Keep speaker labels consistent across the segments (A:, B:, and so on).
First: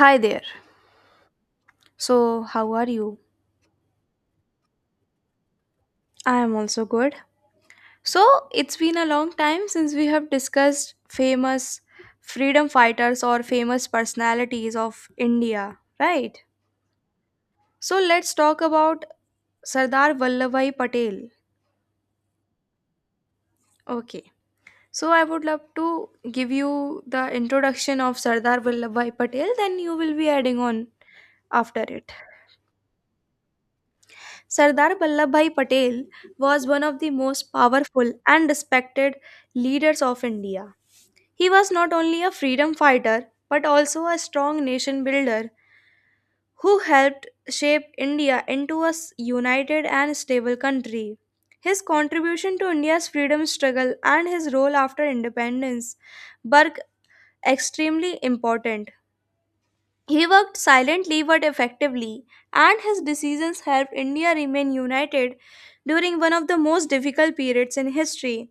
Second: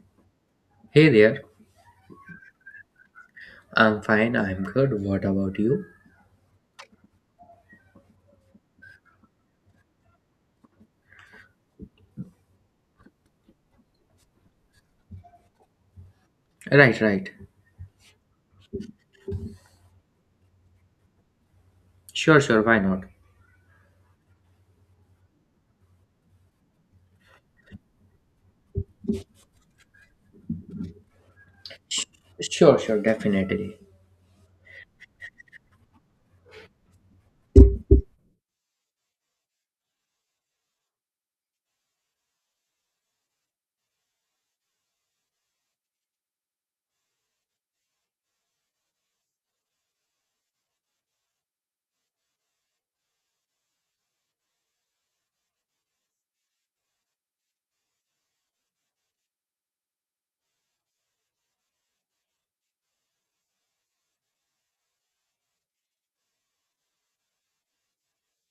A: Hi there.
B: Hey there.
A: So, how are you?
B: I'm fine. I'm good. What about you?
A: I am also good. So, it's been a long time since we have discussed famous freedom fighters or famous personalities of India, right?
B: Right, right.
A: So, let's talk about Sardar Vallabhbhai Patel.
B: Sure, sure. Why not?
A: Okay. So, I would love to give you the introduction of Sardar Vallabhbhai Patel, then you will be adding on after it.
B: Sure, sure. Definitely.
A: Sardar Vallabhbhai Patel was one of the most powerful and respected leaders of India. He was not only a freedom fighter but also a strong nation builder who helped shape India into a united and stable country. His contribution to India's freedom struggle and his role after independence were extremely important. He worked silently but effectively, and his decisions helped India remain united during one of the most difficult periods in history.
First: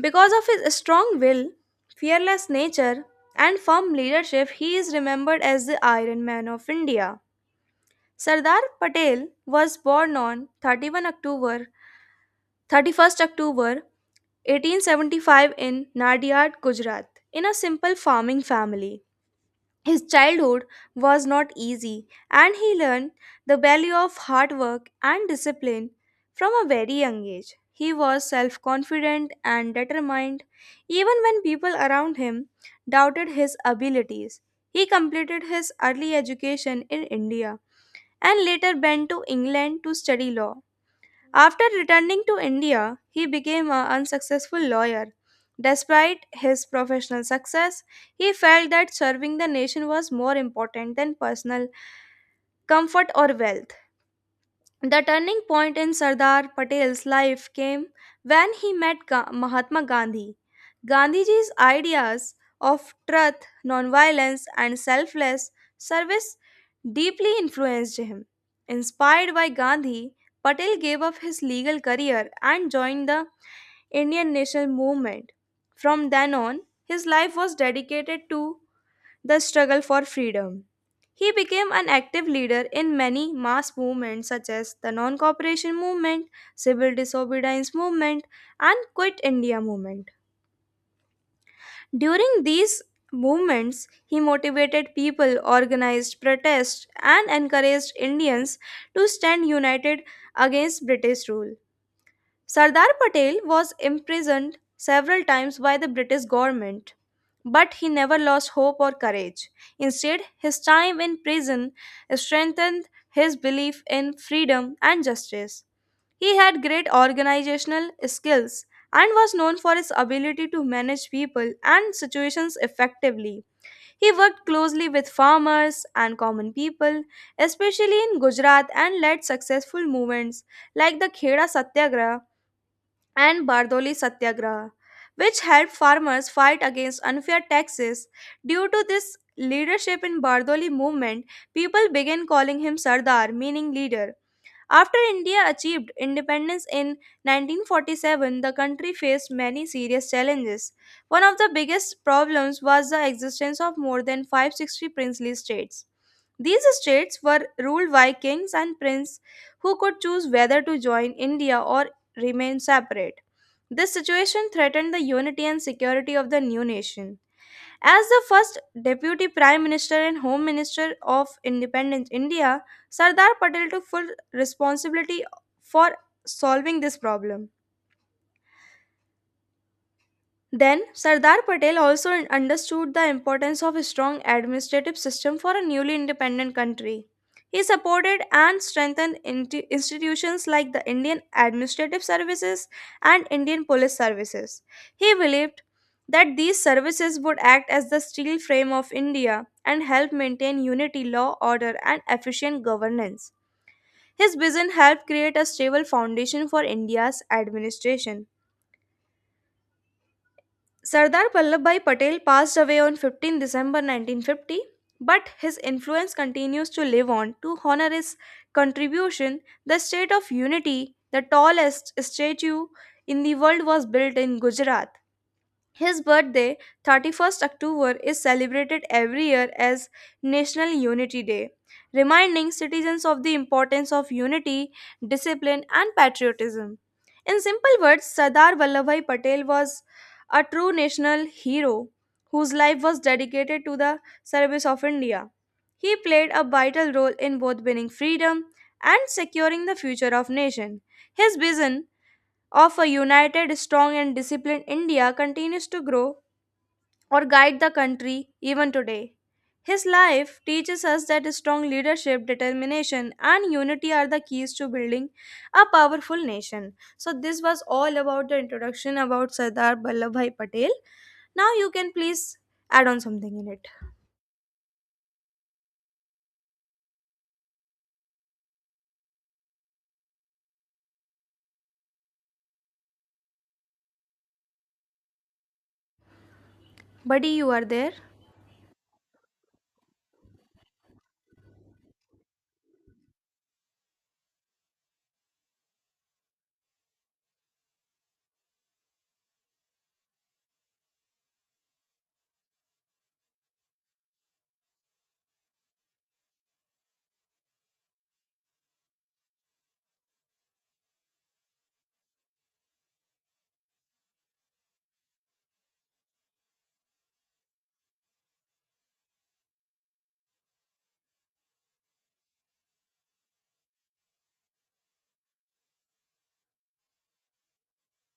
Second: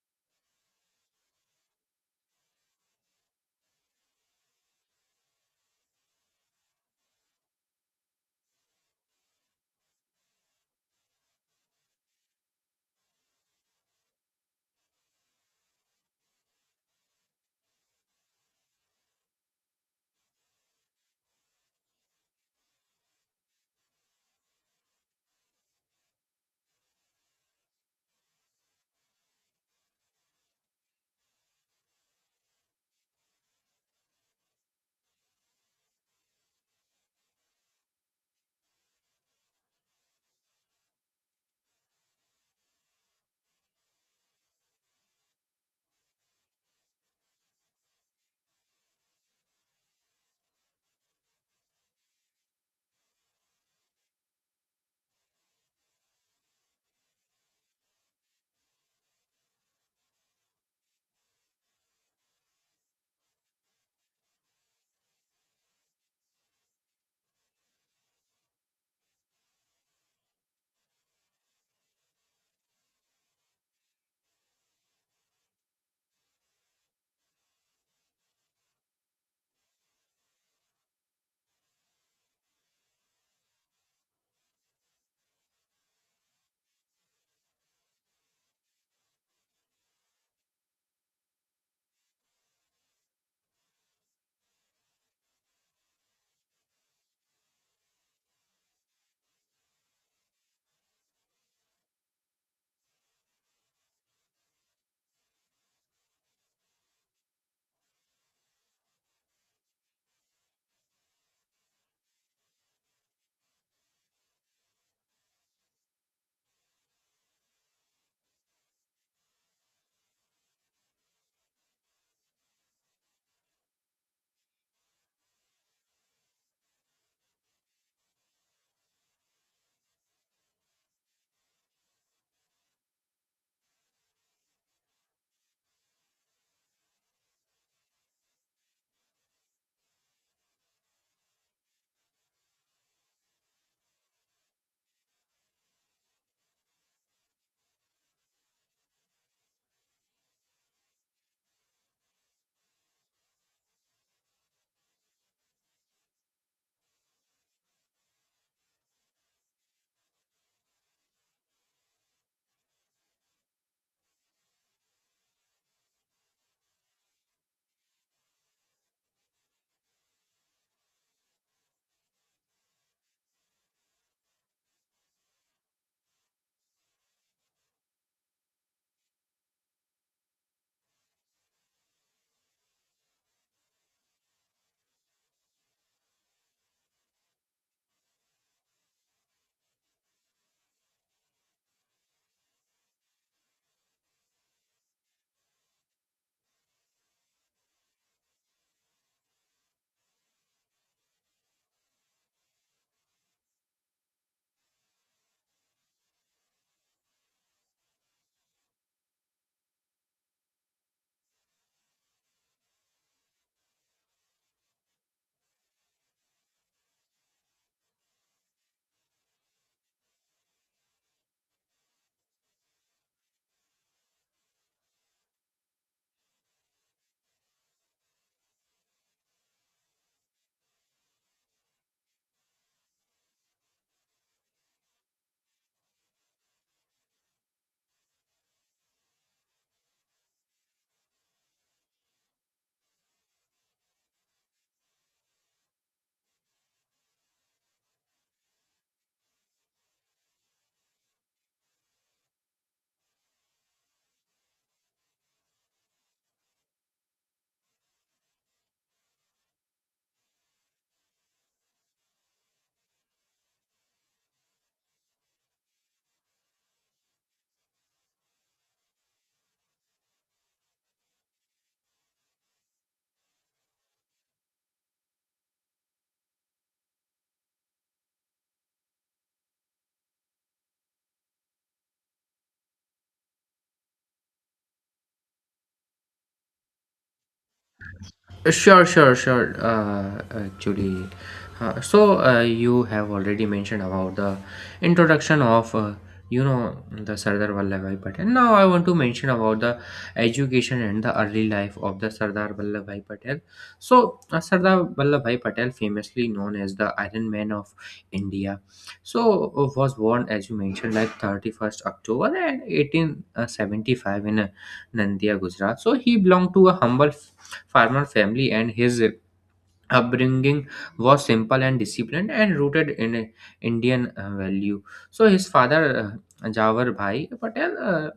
A: Because of his strong will, fearless nature, and firm leadership, he is remembered as the Iron Man of India. Sardar Patel was born on 31st October 1875 in Nadiad, Gujarat, in a simple farming family. His childhood was not easy, and he learned the value of hard work and discipline from a very young age. He was self confident and determined, even when people around him doubted his abilities. He completed his early education in India and later went to England to study law. After returning to India, he became an unsuccessful lawyer. Despite his professional success, he felt that serving the nation was more important than personal comfort or wealth. The turning point in Sardar Patel's life came when he met Mahatma Gandhi. Gandhiji's ideas of truth, nonviolence, and selfless service deeply influenced him. Inspired by Gandhi, Patel gave up his legal career and joined the Indian national movement. From then on, his life was dedicated to the struggle for freedom. He became an active leader in many mass movements such as the non-cooperation movement, civil disobedience movement, and Quit India movement. During these movements, he motivated people, organized protests, and encouraged Indians to stand united against British rule. Sardar Patel was imprisoned several times by the British government, but he never lost hope or courage. Instead, his time in prison strengthened his belief in freedom and justice. He had great organizational skills and was known for his ability to manage people and situations effectively. He worked closely with farmers and common people, especially in Gujarat, and led successful movements like the Kheda Satyagraha and Bardoli Satyagraha, which helped farmers fight against unfair taxes. Due to this leadership in Bardoli movement, people began calling him Sardar, meaning leader. After India achieved independence in 1947, the country faced many serious challenges. One of the biggest problems was the existence of more than 560 princely states. These states were ruled by kings and princes who could choose whether to join India or remain separate. This situation threatened the unity and security of the new nation. As the first Deputy Prime Minister and Home Minister of Independent India, Sardar Patel took full responsibility for solving this problem. Then Sardar Patel also understood the importance of a strong administrative system for a newly independent country. He supported and strengthened institutions like the Indian Administrative Services and Indian Police Services. He believed that these services would act as the steel frame of India and help maintain unity, law, order, and efficient governance. His vision helped create a stable foundation for India's administration. Sardar Vallabhbhai Patel passed away on 15 December 1950, but his influence continues to live on. To honor his contribution, the state of unity, the tallest statue in the world, was built in Gujarat. His birthday, 31st October, is celebrated every year as National Unity Day, reminding citizens of the importance of unity, discipline, and patriotism. In simple words, Sardar Vallabhai Patel was a true national hero whose life was dedicated to the service of India. He played a vital role in both winning freedom and securing the future of nation. His vision of a united, strong, and disciplined India continues to grow or guide the country even today. His life teaches us that strong leadership, determination, and unity are the keys to building a powerful nation. So, this was all about the introduction about Sardar Vallabhbhai Patel. Now, you can please add on something in it. Buddy, you are there?
B: Sure, sure, sure. Actually, you have already mentioned about the introduction of the Sardar Vallabhbhai Patel. Now I want to mention about the education and the early life of the Sardar Vallabhbhai Patel. So Sardar Vallabhbhai Patel, famously known as the Iron Man of India, was born as you mentioned like 31st October and 1875 in Nandiya, Gujarat. So he belonged to a humble farmer family, and his upbringing was simple and disciplined and rooted in Indian value. So his father, Jawar Bhai Patel,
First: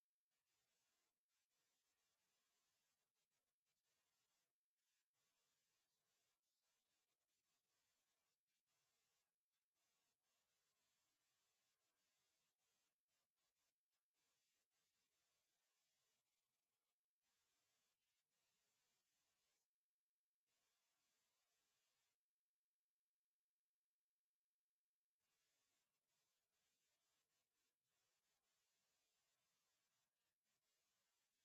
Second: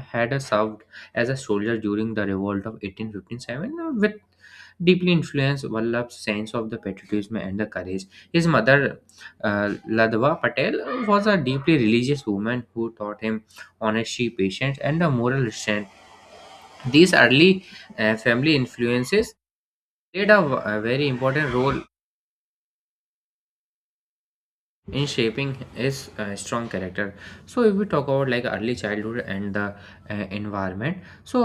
B: had served as a soldier during the revolt of 1857 with deeply influenced Vallabh's sense of the patriotism and the courage. His mother, Ladwa Patel, was a deeply religious woman who taught him honesty, patience, and a moral strength. These early family influences played a very important role in shaping his strong character. So if we talk about like early childhood and the environment, so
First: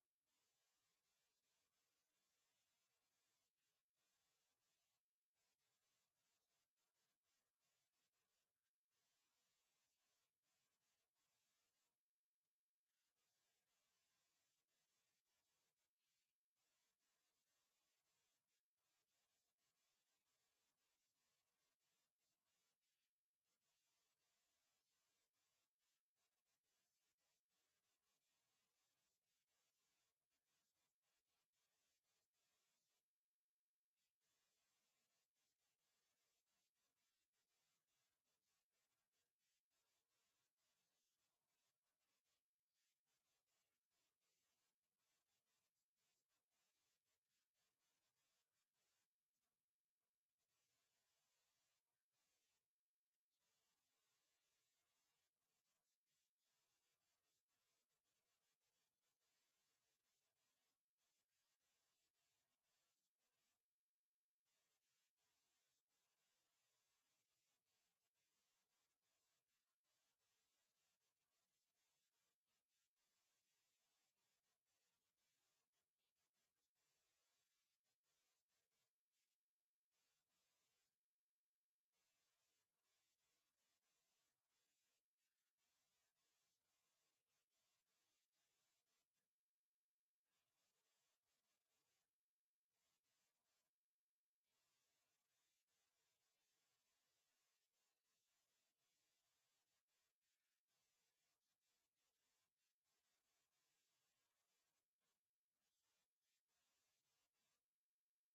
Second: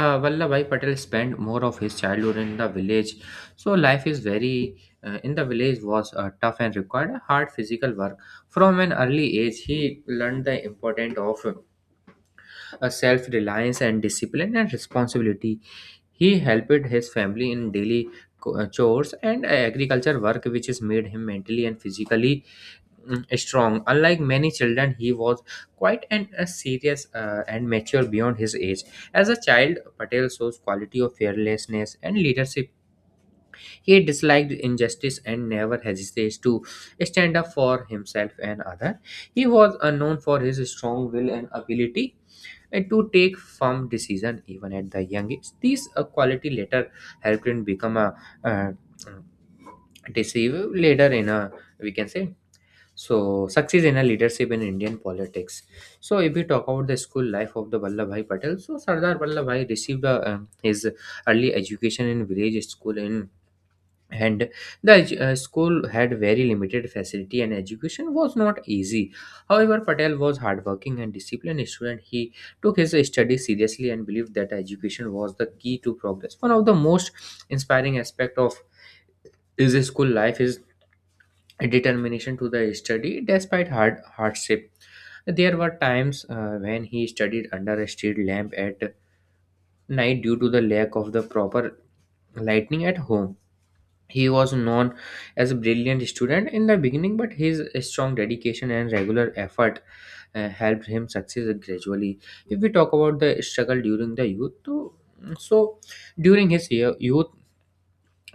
B: uh, Vallabhai Patel spent more of his childhood in the village. So life is very, in the village was tough and required hard physical work. From an early age, he learned the importance of self-reliance and discipline and responsibility. He helped his family in daily chores and agriculture work, which has made him mentally and physically strong. Unlike many children, he was quite a serious and mature beyond his age. As a child, Patel shows quality of fearlessness and leadership. He disliked injustice and never hesitates to stand up for himself and other. He was known for his strong will and ability and to take firm decision even at the young age. These quality later helped him become a uh, deceive leader in a, we can say, so success in a leadership in Indian politics. So if we talk about the school life of the Vallabhbhai Patel, so Sardar Vallabhbhai received his early education in village school in and the school had very limited facility and education was not easy. However, Patel was hardworking and disciplined student. He took his studies seriously and believed that education was the key to progress. One of the most inspiring aspect of his school life is determination to the study despite hardship. There were times, when he studied under a street lamp at night due to the lack of the proper lighting at home. He was known as a brilliant student in the beginning, but his strong dedication and regular effort helped him succeed gradually. If we talk about the struggle during the youth, so during his youth,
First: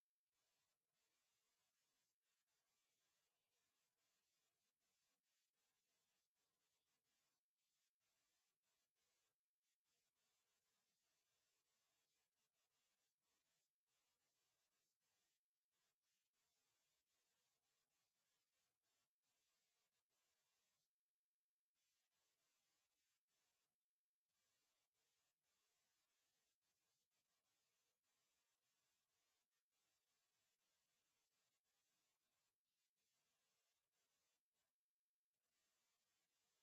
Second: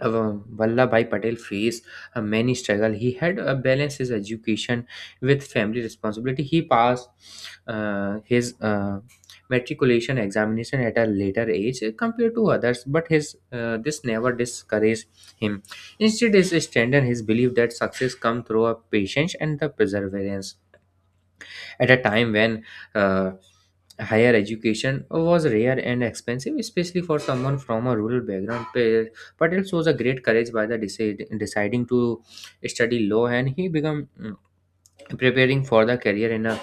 B: uh, Vallabhbhai Patel faced many struggle. He had to balance his education with family responsibility. He passed his matriculation examination at a later age compared to others, but his this never discouraged him. Instead, it strengthened his belief that success comes through a patience and the perseverance at a time when uh, higher education was rare and expensive, especially for someone from a rural background. Patel shows a great courage by the deciding to study law, and he became, preparing for the career in a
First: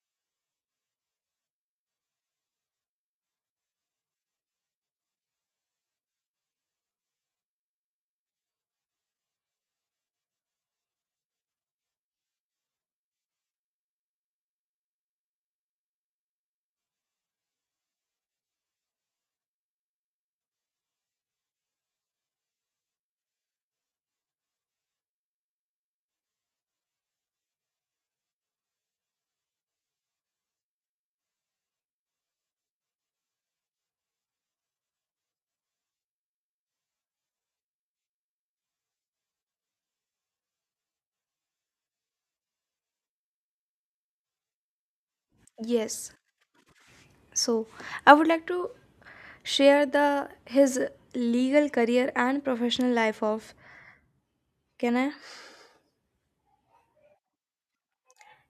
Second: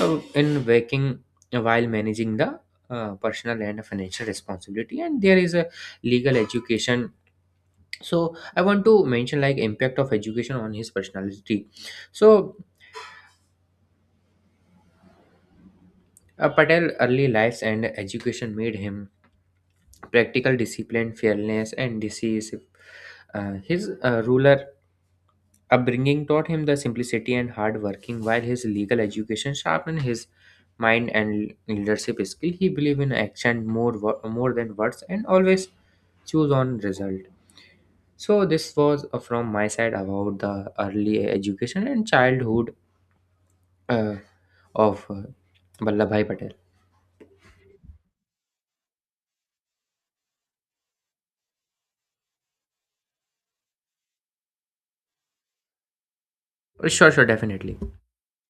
B: uh, in working while managing the personal and financial responsibility. And there is a legal education. So I want to mention like impact of education on his personality. So Patel early lives and education made him practical discipline, fearlessness, and decisive. His ruler upbringing taught him the simplicity and hard working, while his legal education sharpened his mind and leadership skill. He believed in action more than words, and always choose on result. So this was from my side about the early education and childhood uh, of
A: Yes.
B: Vallabhbhai Patel.
A: So, I would like to share the his legal career and professional life of. Can I?
B: Sure, sure, definitely.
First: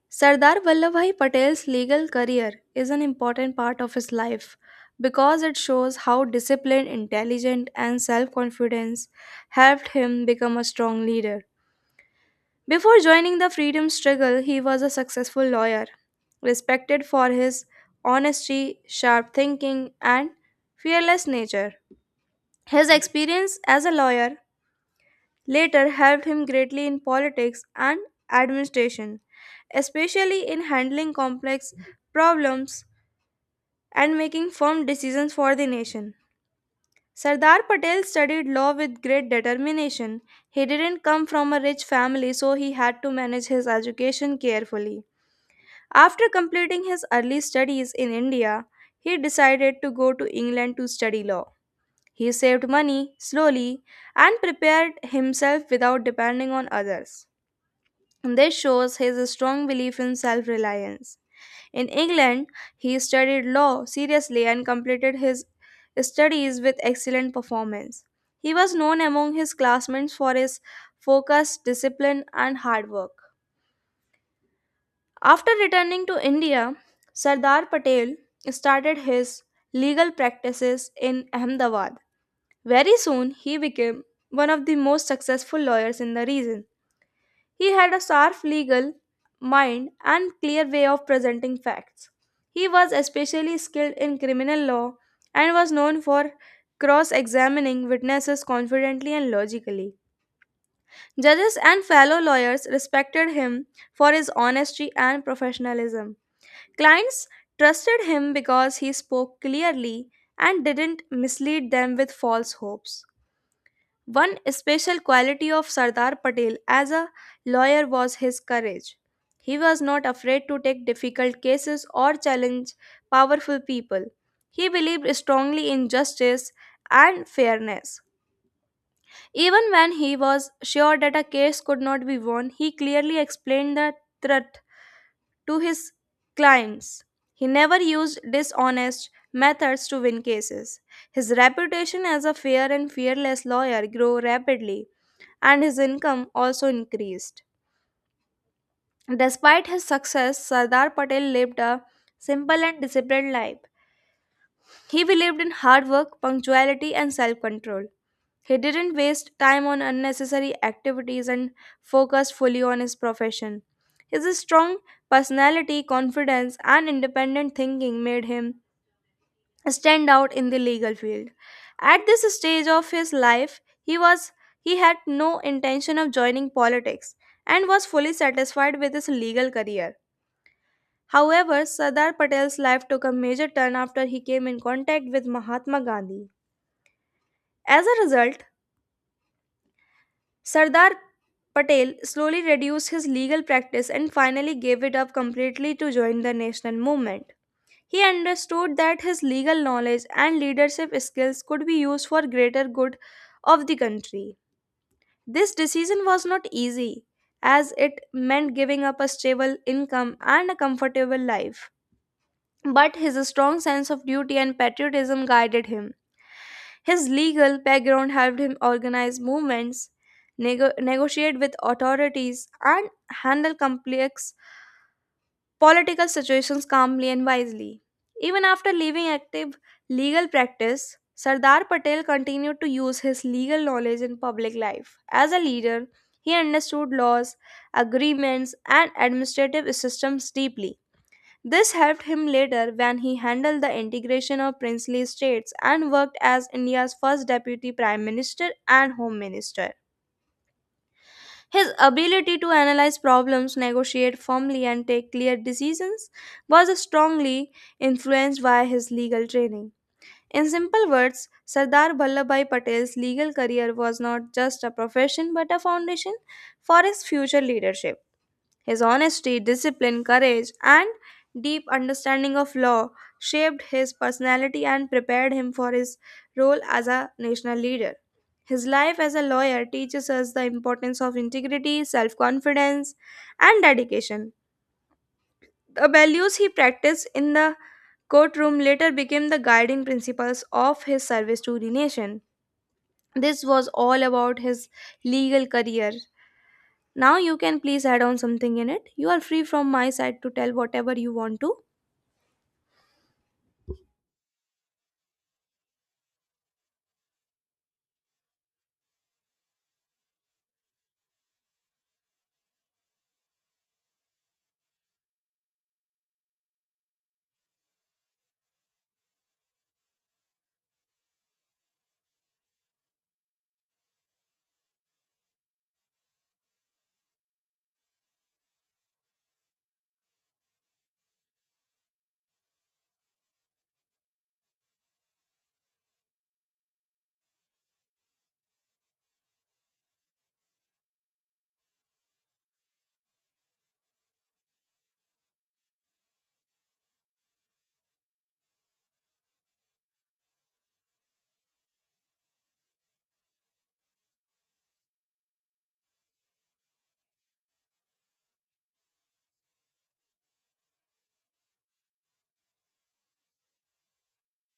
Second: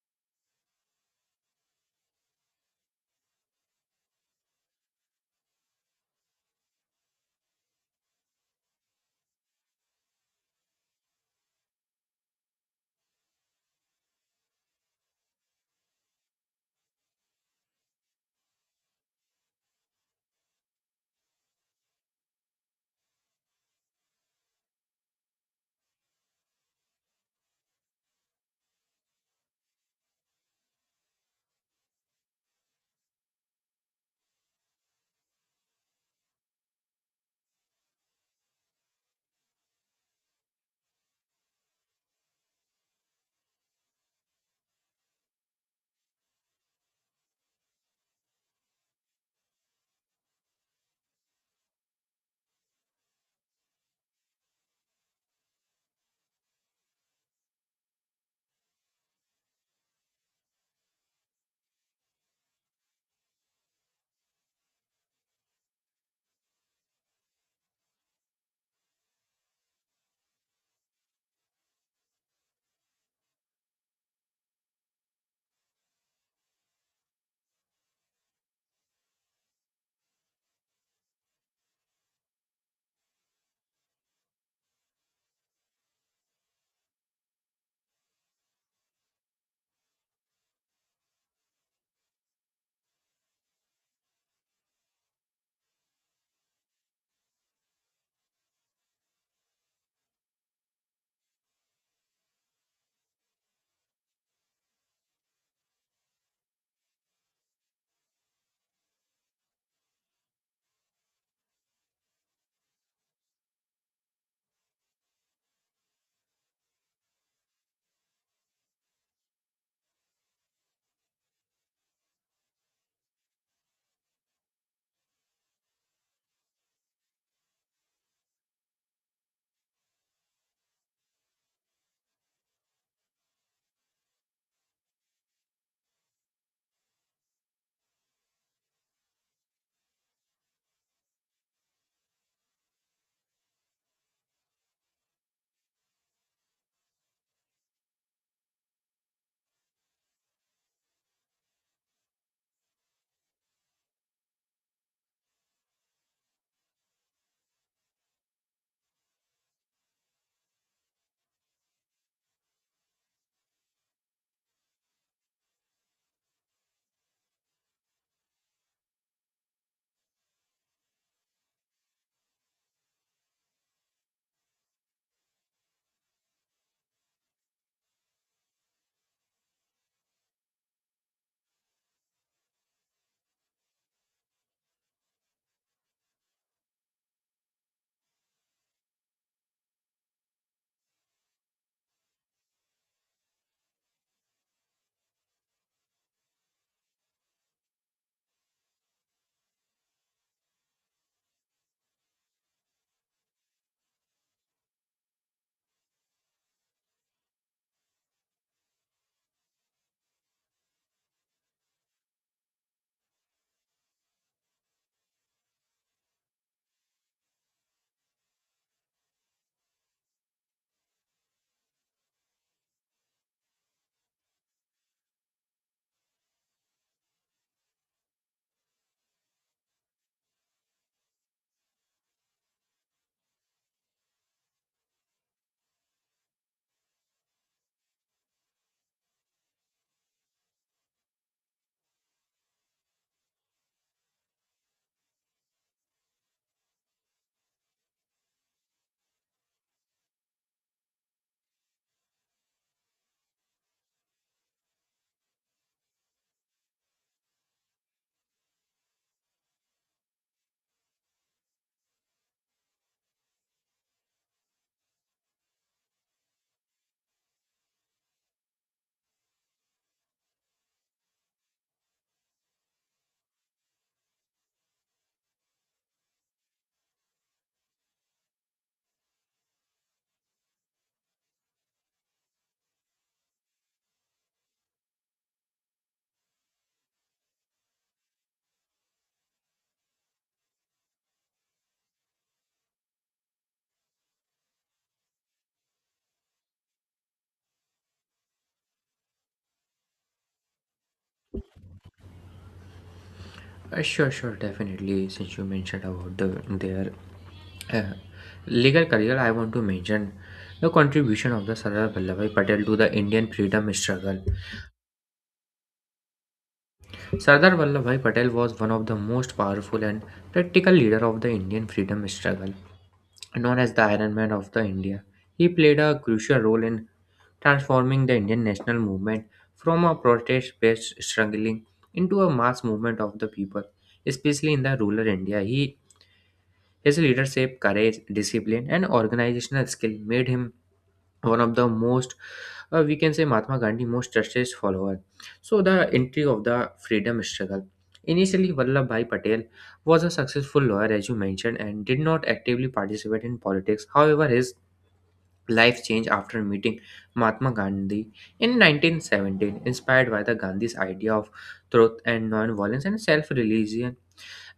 A: Sardar Vallabhbhai Patel's legal career is an important part of his life because it shows how discipline, intelligence, and self confidence helped him become a strong leader. Before joining the freedom struggle, he was a successful lawyer, respected for his honesty, sharp thinking, and fearless nature. His experience as a lawyer later helped him greatly in politics and administration, especially in handling complex problems and making firm decisions for the nation. Sardar Patel studied law with great determination. He didn't come from a rich family, so he had to manage his education carefully. After completing his early studies in India, he decided to go to England to study law. He saved money slowly and prepared himself without depending on others. This shows his strong belief in self reliance. In England, he studied law seriously and completed his studies with excellent performance. He was known among his classmates for his focus, discipline, and hard work. After returning to India, Sardar Patel started his legal practices in Ahmedabad. Very soon, he became one of the most successful lawyers in the region. He had a sharp legal mind and clear way of presenting facts. He was especially skilled in criminal law and was known for cross examining witnesses confidently and logically. Judges and fellow lawyers respected him for his honesty and professionalism. Clients trusted him because he spoke clearly and didn't mislead them with false hopes. One special quality of Sardar Patel as a lawyer was his courage. He was not afraid to take difficult cases or challenge powerful people. He believed strongly in justice and fairness. Even when he was sure that a case could not be won, he clearly explained the truth to his clients. He never used dishonest methods to win cases. His reputation as a fair and fearless lawyer grew rapidly, and his income also increased. Despite his success, Sardar Patel lived a simple and disciplined life. He believed in hard work, punctuality, and self control. He didn't waste time on unnecessary activities and focused fully on his profession. His strong personality, confidence, and independent thinking made him stand out in the legal field. At this stage of his life, he had no intention of joining politics and was fully satisfied with his legal career. However, Sardar Patel's life took a major turn after he came in contact with Mahatma Gandhi. As a result, Sardar Patel slowly reduced his legal practice and finally gave it up completely to join the national movement. He understood that his legal knowledge and leadership skills could be used for greater good of the country. This decision was not easy as it meant giving up a stable income and a comfortable life but his strong sense of duty and patriotism guided him. His legal background helped him organize movements, negotiate with authorities, and handle complex political situations calmly and wisely. Even after leaving active legal practice, Sardar Patel continued to use his legal knowledge in public life. As a leader, he understood laws, agreements, and administrative systems deeply. This helped him later when he handled the integration of princely states and worked as India's first deputy prime minister and home minister. His ability to analyze problems, negotiate firmly, and take clear decisions was strongly influenced by his legal training. In simple words, Sardar Vallabhbhai Patel's legal career was not just a profession but a foundation for his future leadership. His honesty, discipline, courage, and deep understanding of law shaped his personality and prepared him for his role as a national leader. His life as a lawyer teaches us the importance of integrity, self confidence, and dedication. The values he practiced in the courtroom later became the guiding principles of his service to the nation. This was all about his legal career. Now you can please add on something in it. You are free from my side to tell whatever you want to.
B: Sure, sure, definitely. Since you mentioned about their uh, legal career, I want to mention the contribution of the Sardar Vallabhbhai Patel to the Indian freedom struggle. Sardar Vallabhbhai Patel was one of the most powerful and practical leader of the Indian freedom struggle, known as the Iron Man of the India. He played a crucial role in transforming the Indian national movement from a protest based struggling into a mass movement of the people, especially in the rural India. He His leadership, courage, discipline, and organizational skill made him one of the most, we can say, Mahatma Gandhi most trusted follower. So the entry of the freedom struggle. Initially, Vallabhbhai Patel was a successful lawyer, as you mentioned, and did not actively participate in politics. However, his life changed after meeting Mahatma Gandhi in 1917, inspired by the Gandhi's idea of truth and non-violence and self-reliance.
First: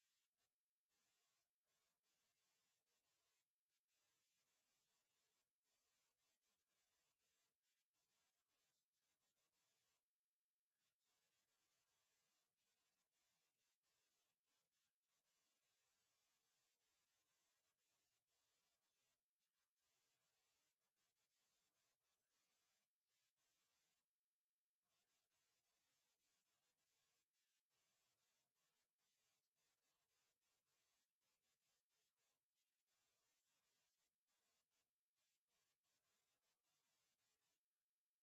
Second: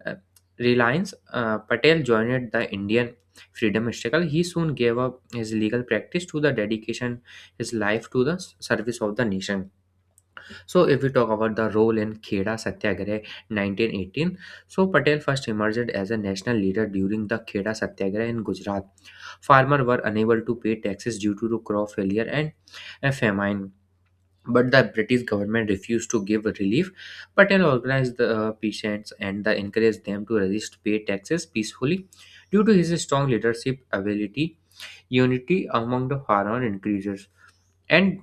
B: Uh, Reliance Patel joined the Indian freedom struggle. He soon gave up his legal practice to the dedication his life to the service of the nation. So, if we talk about the role in Kheda Satyagraha 1918, so Patel first emerged as a national leader during the Kheda Satyagraha in Gujarat. Farmers were unable to pay taxes due to crop failure and a famine, but the British government refused to give relief. Patel organized the peasants and the encouraged them to resist pay taxes peacefully. Due to his strong leadership ability, unity among the foreign increases, and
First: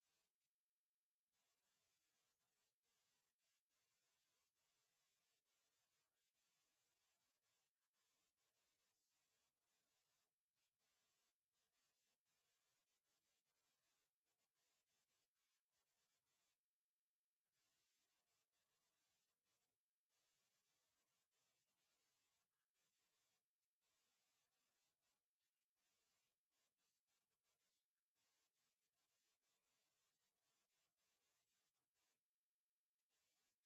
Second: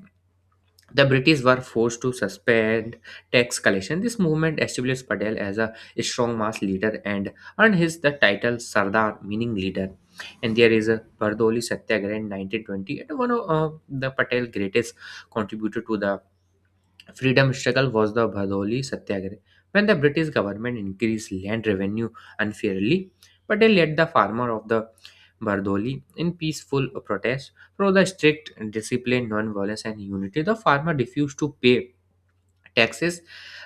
B: the British were forced to suspend tax collection. This movement established Patel as a strong mass leader and earned his the title Sardar, meaning leader. And there is a Bardoli Satyagraha in 1920, and one of the Patel greatest contributor to the freedom struggle was the Bhadoli Satyagraha, when the British government increased land revenue unfairly, but they let the farmer of the Bardoli in peaceful protest. Through the strict discipline, non-violence, and unity, the farmer refused to pay taxes,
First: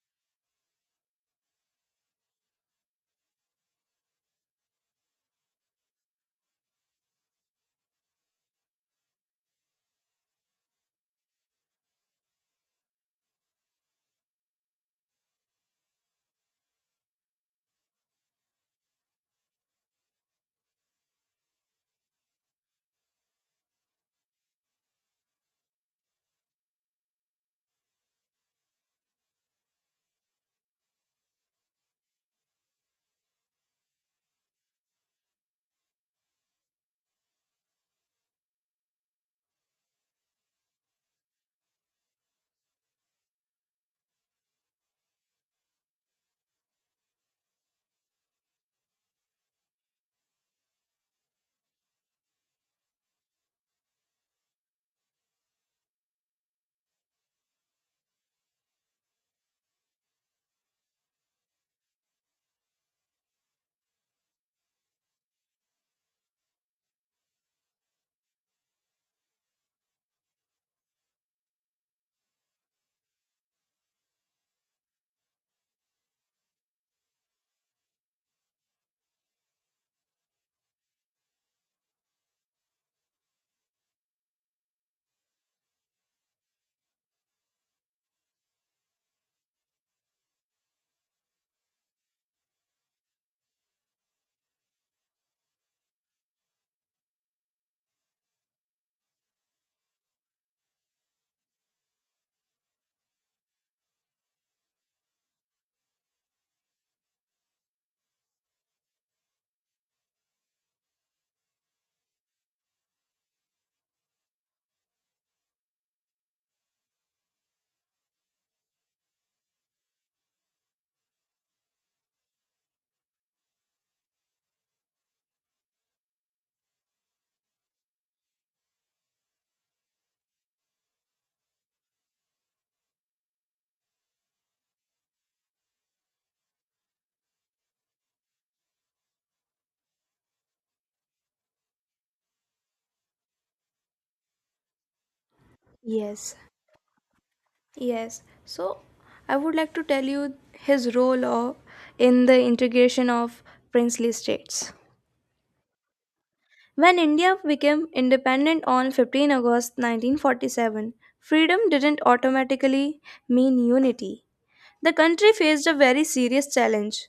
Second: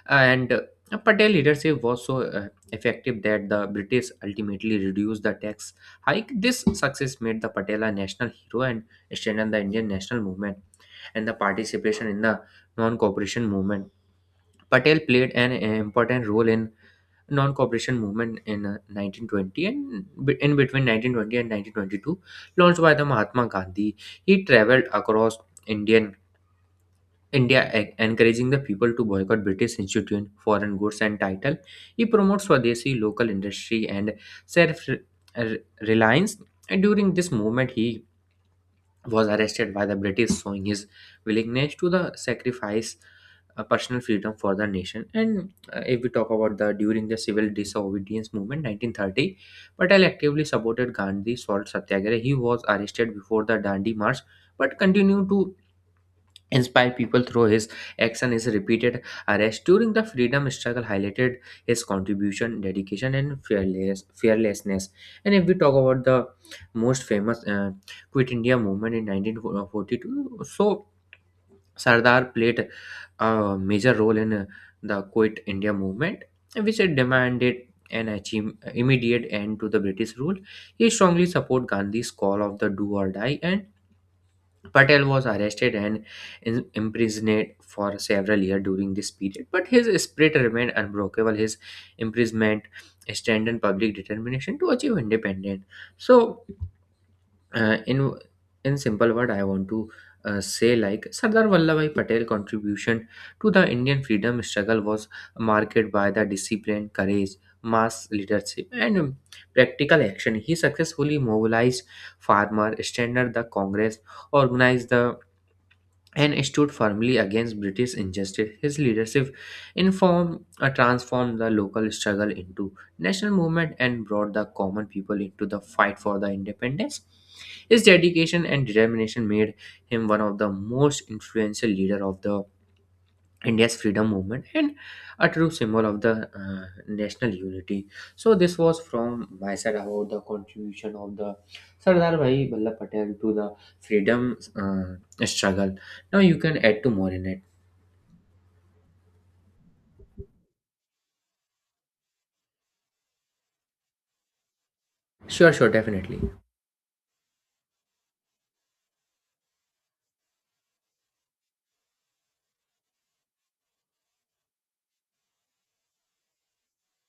B: and Patel leadership was so effective that the British ultimately reduced the tax hike. This success made the Patel a national hero and strengthened the Indian national movement and the participation in the non-cooperation movement. Patel played an important role in non-cooperation movement in 1920 and in between 1920 and 1922 launched by the Mahatma Gandhi. He traveled across Indian India encouraging the people to boycott British institute foreign goods and title. He promotes Swadeshi local industry and self-reliance. And during this movement, he was arrested by the British, showing his willingness to the sacrifice personal freedom for the nation. And if we talk about the during the civil disobedience movement 1930, Patel actively supported Gandhi's salt satyagraha. He was arrested before the Dandi March but continued to inspired people through his action. His repeated arrest during the freedom struggle highlighted his contribution dedication and fearlessness. And if we talk about the most famous Quit India movement in 1942, so Sardar played a major role in the Quit India movement, which had demanded an achieve, immediate end to the British rule. He strongly supported Gandhi's call of the do or die, and Patel was arrested and imprisoned for several years during this period, but his spirit remained unbreakable. His imprisonment strengthened public determination to achieve independence. So, uh, in in simple word, I want to say like Sardar Vallabhai Patel contribution to the Indian freedom struggle was marked by the discipline, courage, mass leadership, and practical action. He successfully mobilized farmer, strengthened the Congress, organized the and stood firmly against British injustice. His leadership in form transformed the local struggle into national movement and brought the common people into the fight for the independence. His dedication and determination made him one of the most influential leader of the India's freedom movement and a true symbol of the national unity. So this was from my side about the contribution of the Sardar Bhai Vallabh Patel to the freedom struggle. Now
A: Yes.
B: you can add to more in it.
A: Yes. So I would like to tell you his role of, in the integration of princely states.
B: Sure, sure, definitely.
A: When India became independent on 15 August 1947, freedom didn't automatically mean unity. The country faced a very serious challenge.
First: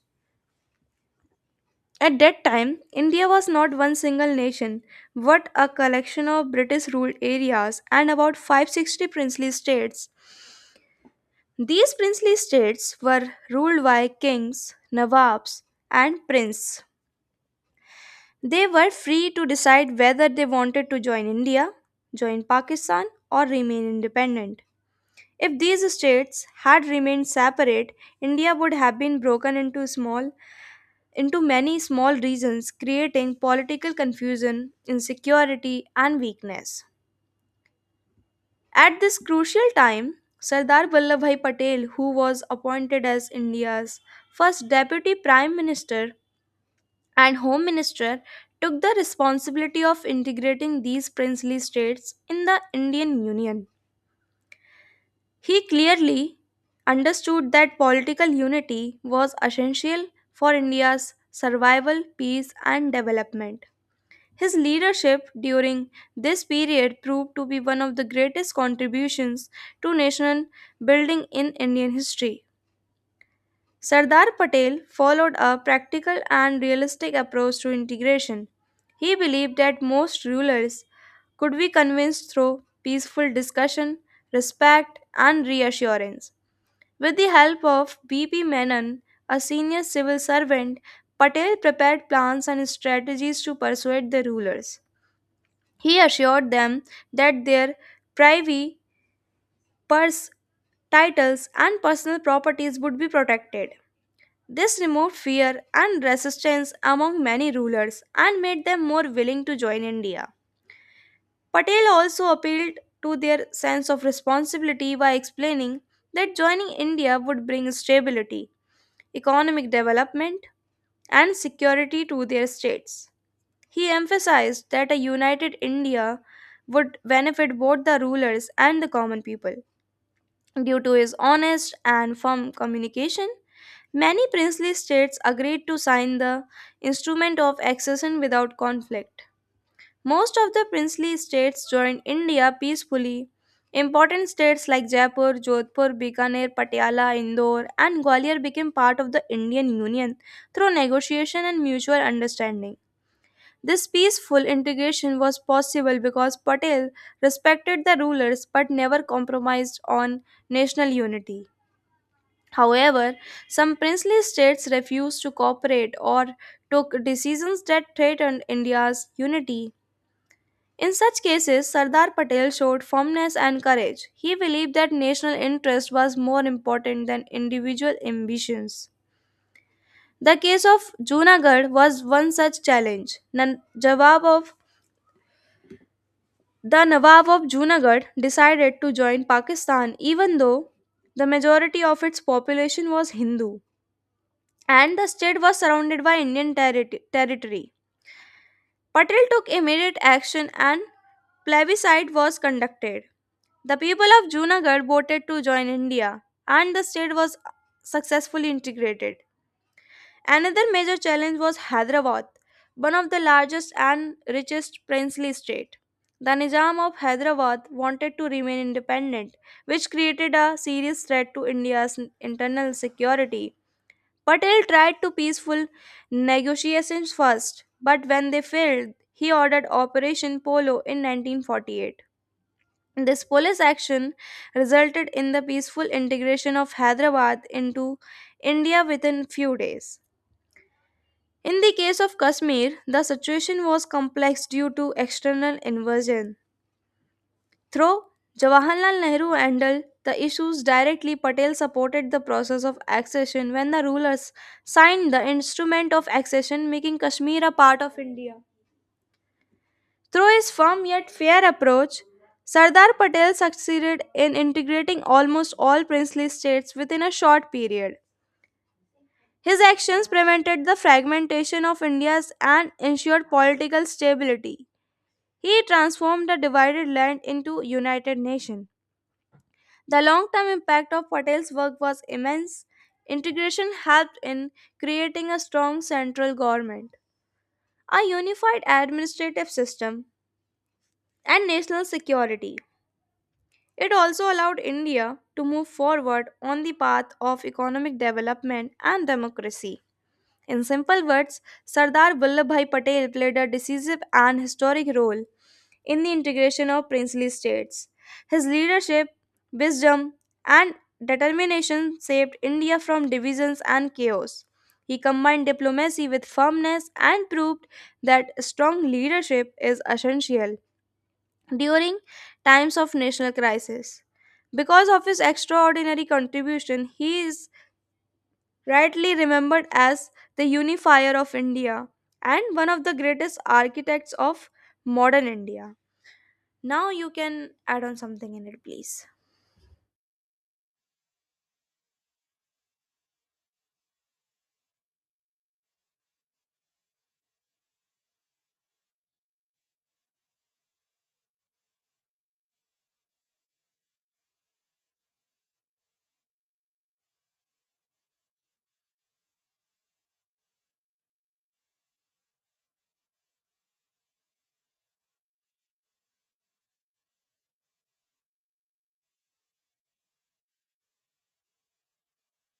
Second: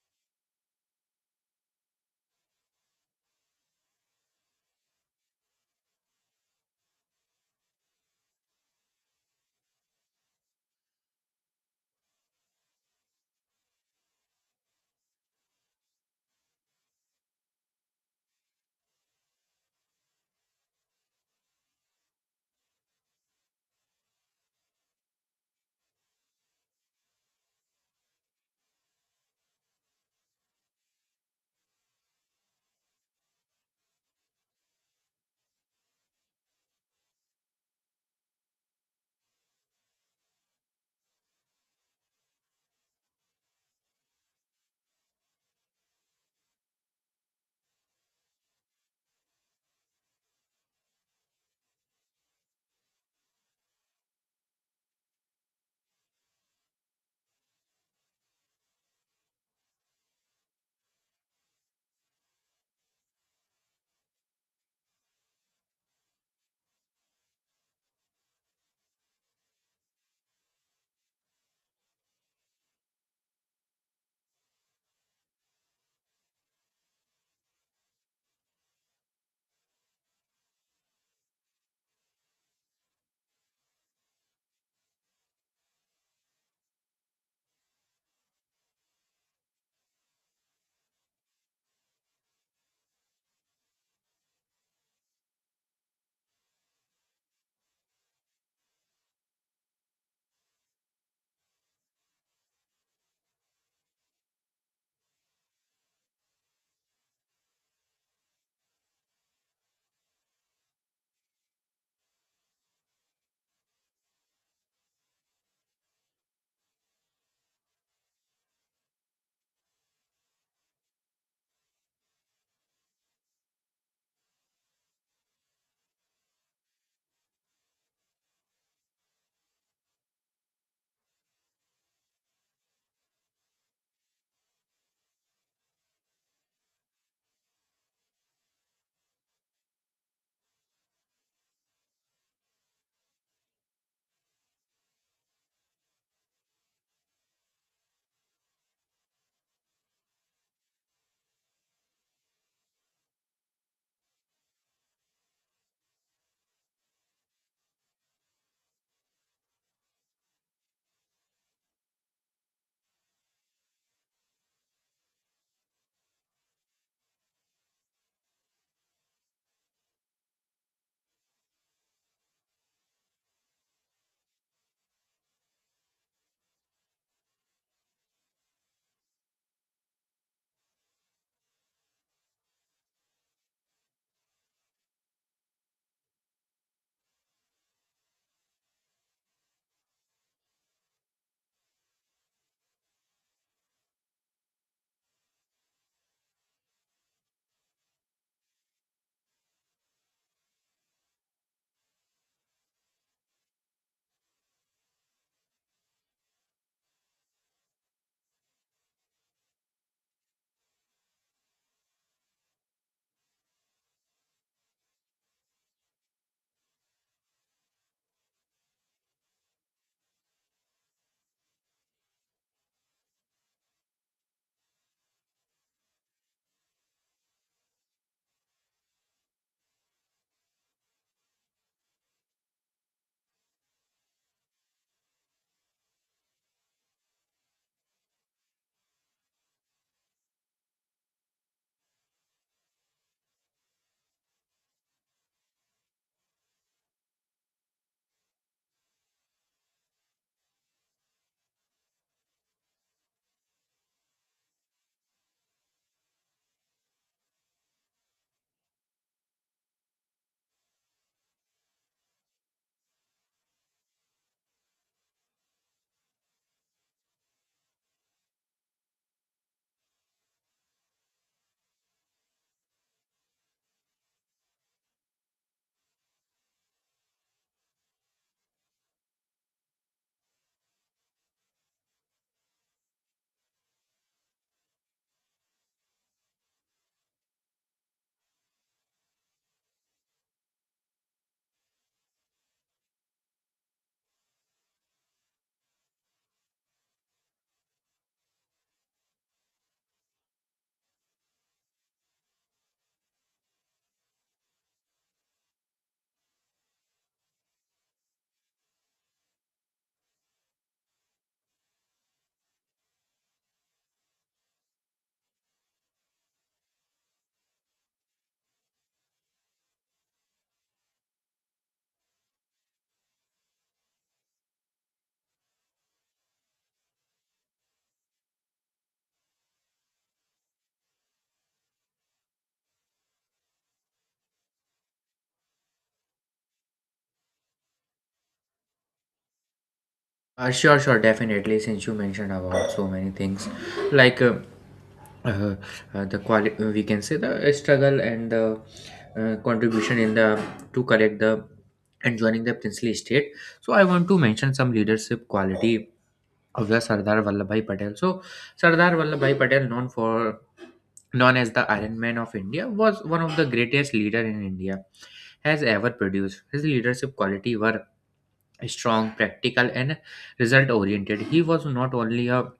A: At that time, India was not one single nation, but a collection of British ruled areas and about 560 princely states. These princely states were ruled by kings, nawabs, and princes. They were free to decide whether they wanted to join India, join Pakistan, or remain independent. If these states had remained separate, India would have been broken into many small regions, creating political confusion, insecurity, and weakness. At this crucial time, Sardar Vallabhbhai Patel, who was appointed as India's first deputy prime minister and home minister, took the responsibility of integrating these princely states in the Indian Union. He clearly understood that political unity was essential for India's survival, peace, and development. His leadership during this period proved to be one of the greatest contributions to nation building in Indian history. Sardar Patel followed a practical and realistic approach to integration. He believed that most rulers could be convinced through peaceful discussion, respect, and reassurance. With the help of B.P. Menon, a senior civil servant, Patel prepared plans and strategies to persuade the rulers. He assured them that their privy purse titles and personal properties would be protected. This removed fear and resistance among many rulers and made them more willing to join India. Patel also appealed to their sense of responsibility by explaining that joining India would bring stability, economic development, and security to their states. He emphasized that a united India would benefit both the rulers and the common people. Due to his honest and firm communication, many princely states agreed to sign the Instrument of Accession without conflict. Most of the princely states joined India peacefully. Important states like Jaipur, Jodhpur, Bikaner, Patiala, Indore, and Gwalior became part of the Indian Union through negotiation and mutual understanding. This peaceful integration was possible because Patel respected the rulers but never compromised on national unity. However, some princely states refused to cooperate or took decisions that threatened India's unity. In such cases, Sardar Patel showed firmness and courage. He believed that national interest was more important than individual ambitions. The case of Junagadh was one such challenge. The Nawab of Junagadh decided to join Pakistan even though the majority of its population was Hindu and the state was surrounded by Indian territory. Patel took immediate action and plebiscite was conducted. The people of Junagadh voted to join India and the state was successfully integrated. Another major challenge was Hyderabad, one of the largest and richest princely state. The Nizam of Hyderabad wanted to remain independent, which created a serious threat to India's internal security. Patel tried to peaceful negotiations first, but when they failed, he ordered Operation Polo in 1948. This police action resulted in the peaceful integration of Hyderabad into India within few days. In the case of Kashmir, the situation was complex due to external invasion. Through Jawaharlal Nehru handled the issues directly, Patel supported the process of accession when the rulers signed the instrument of accession, making Kashmir a part of India. Through his firm yet fair approach, Sardar Patel succeeded in integrating almost all princely states within a short period. His actions prevented the fragmentation of India and ensured political stability. He transformed the divided land into united nation. The long-term impact of Patel's work was immense. Integration helped in creating a strong central government, a unified administrative system, and national security. It also allowed India to move forward on the path of economic development and democracy. In simple words, Sardar Vallabhbhai Patel played a decisive and historic role in the integration of princely states. His leadership, wisdom, and determination saved India from divisions and chaos. He combined diplomacy with firmness and proved that strong leadership is essential during times of national crisis. Because of his extraordinary contribution, he is rightly remembered as the unifier of India and one of the greatest architects of modern India. Now you can add on something in it, please.
B: Sure, sure, definitely. Since you mentioned about so many things, like uh, the we can say the struggle and the contribution in the to collect the and joining the princely state. So I want to mention some leadership quality of the Sardar Vallabhai Patel. So Sardar Vallabhai Patel, known as the Iron Man of India, was one of the greatest leader in India has ever produced. His leadership quality were strong, practical, and result oriented. He was not only a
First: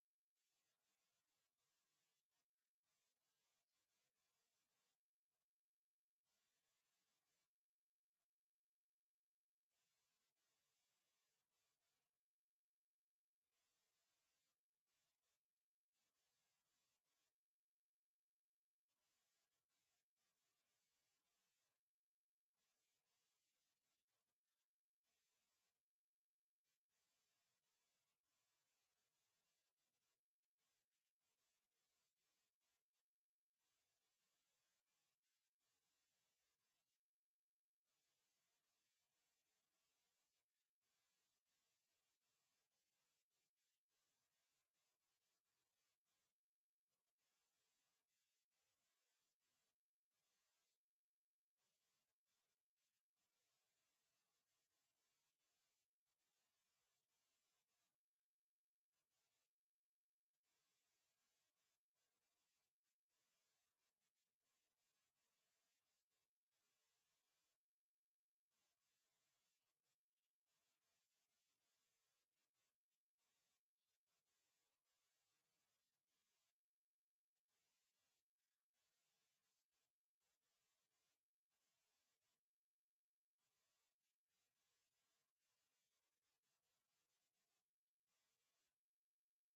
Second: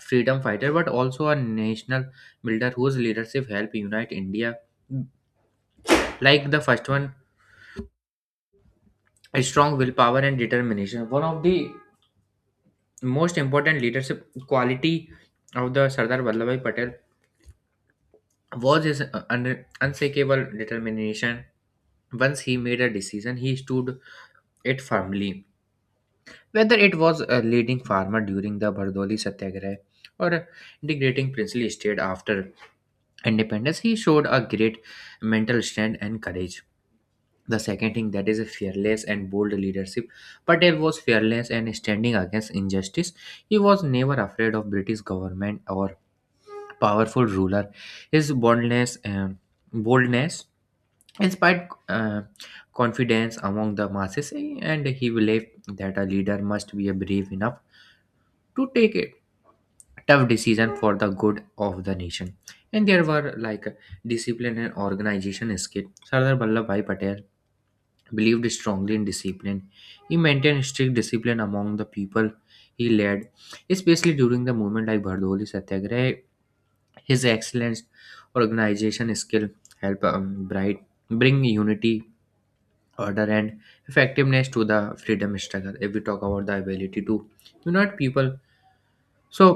B: freedom fighter but also a national builder whose leadership helped unite India. Like the first one, a strong willpower and determination. One of the most important leadership quality of the Sardar Vallabhbhai Patel was his unshakable determination. Once he made a decision, he stood it firmly. Whether it was a leading farmer during the Bardoli Satyagraha or integrating princely state after independence, he showed a great mental strength and courage. The second thing that is a fearless and bold leadership. Patel was fearless and standing against injustice. He was never afraid of British government or powerful ruler. His boldness inspired confidence among the masses, and he believed that a leader must be brave enough to take tough decision for the good of the nation. And there were like discipline and organization skit. Sardar Vallabhbhai Patel believed strongly in discipline. He maintained strict discipline among the people he led, especially during the movement like Bardoli Satyagraha. His excellence, organization skill help bright bring unity, order, and effectiveness to the freedom struggle. If we talk about the ability to unite people, so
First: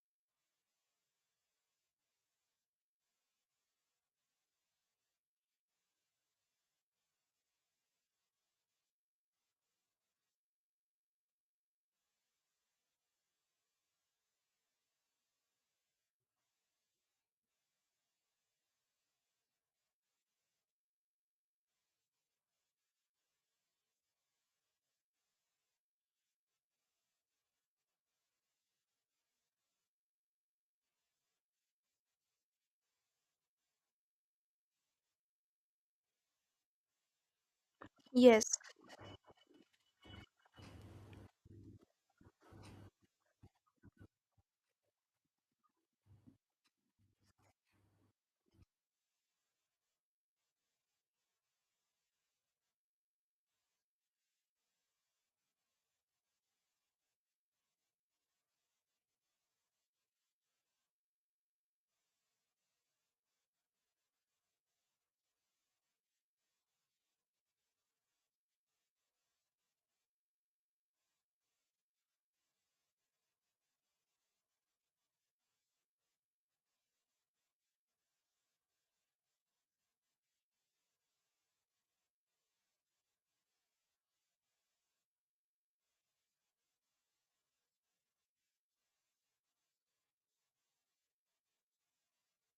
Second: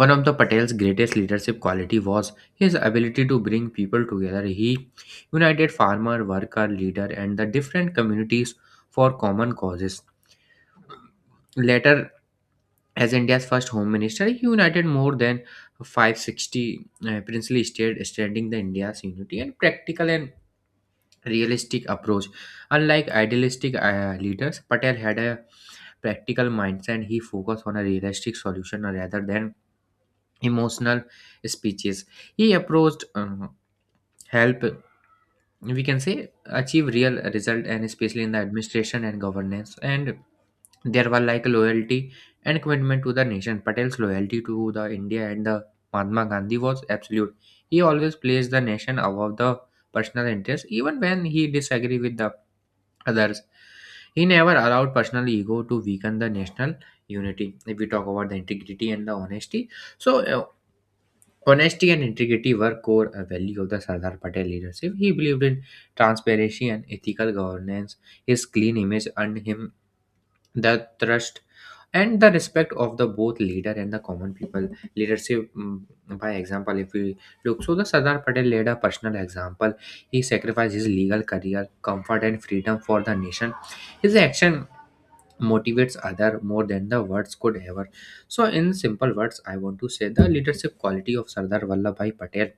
B: one of the Patel's greatest leadership quality was his ability to bring people together. He united farmer, worker, leader, and the different communities for common causes. Later, as India's first home minister, he united more than 560 princely states, extending the India's unity and practical and realistic approach. Unlike idealistic leaders, Patel had a practical mindset. He focused on a realistic solution rather than emotional speeches. He approached, help, we can say, achieve real result, and especially in the
A: Yes,
B: administration and governance. And there were like loyalty and commitment to the nation. Patel's loyalty to the India and the Mahatma Gandhi was absolute. He always placed the nation above the personal interest even when he disagreed with the others. He never allowed personal ego to weaken the national unity. If we talk about the integrity and the honesty, so honesty and integrity were core value of the Sardar Patel leadership. He believed in transparency and ethical governance. His clean image earned him the trust and the respect of the both leader and the common people. Leadership, by example, if we look, so the Sardar Patel led a personal example. He sacrificed his legal career, comfort, and freedom for the nation. His action motivates other more than the words could ever. So, in simple words, I want to say the leadership quality of Sardar Vallabhbhai Patel:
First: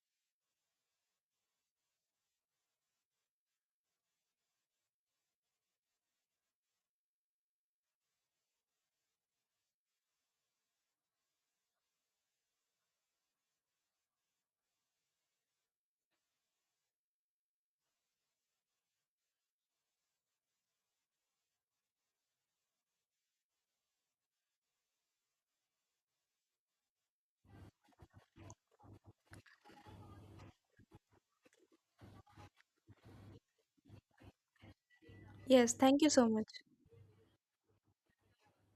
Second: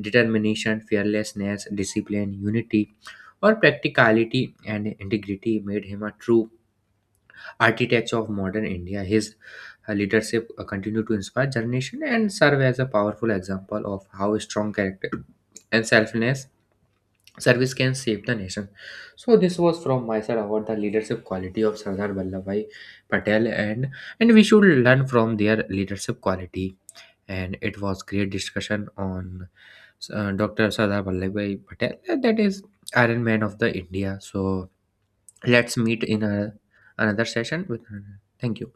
B: determination, fearlessness, discipline, unity, or practicality and integrity made him a true architect of modern India. His leadership continued to inspire generation and serve as a powerful example of how strong character and selfless service can save the nation. So this was from my side about the leadership quality of Sardar Vallabhbhai Patel, and we should learn from their leadership quality. And it was great discussion on Dr. Sardar Vallabhbhai Patel, that is Iron Man of the India. So
A: yes,
B: let's
A: thank
B: meet
A: you
B: in
A: so much.
B: another session with. Thank you.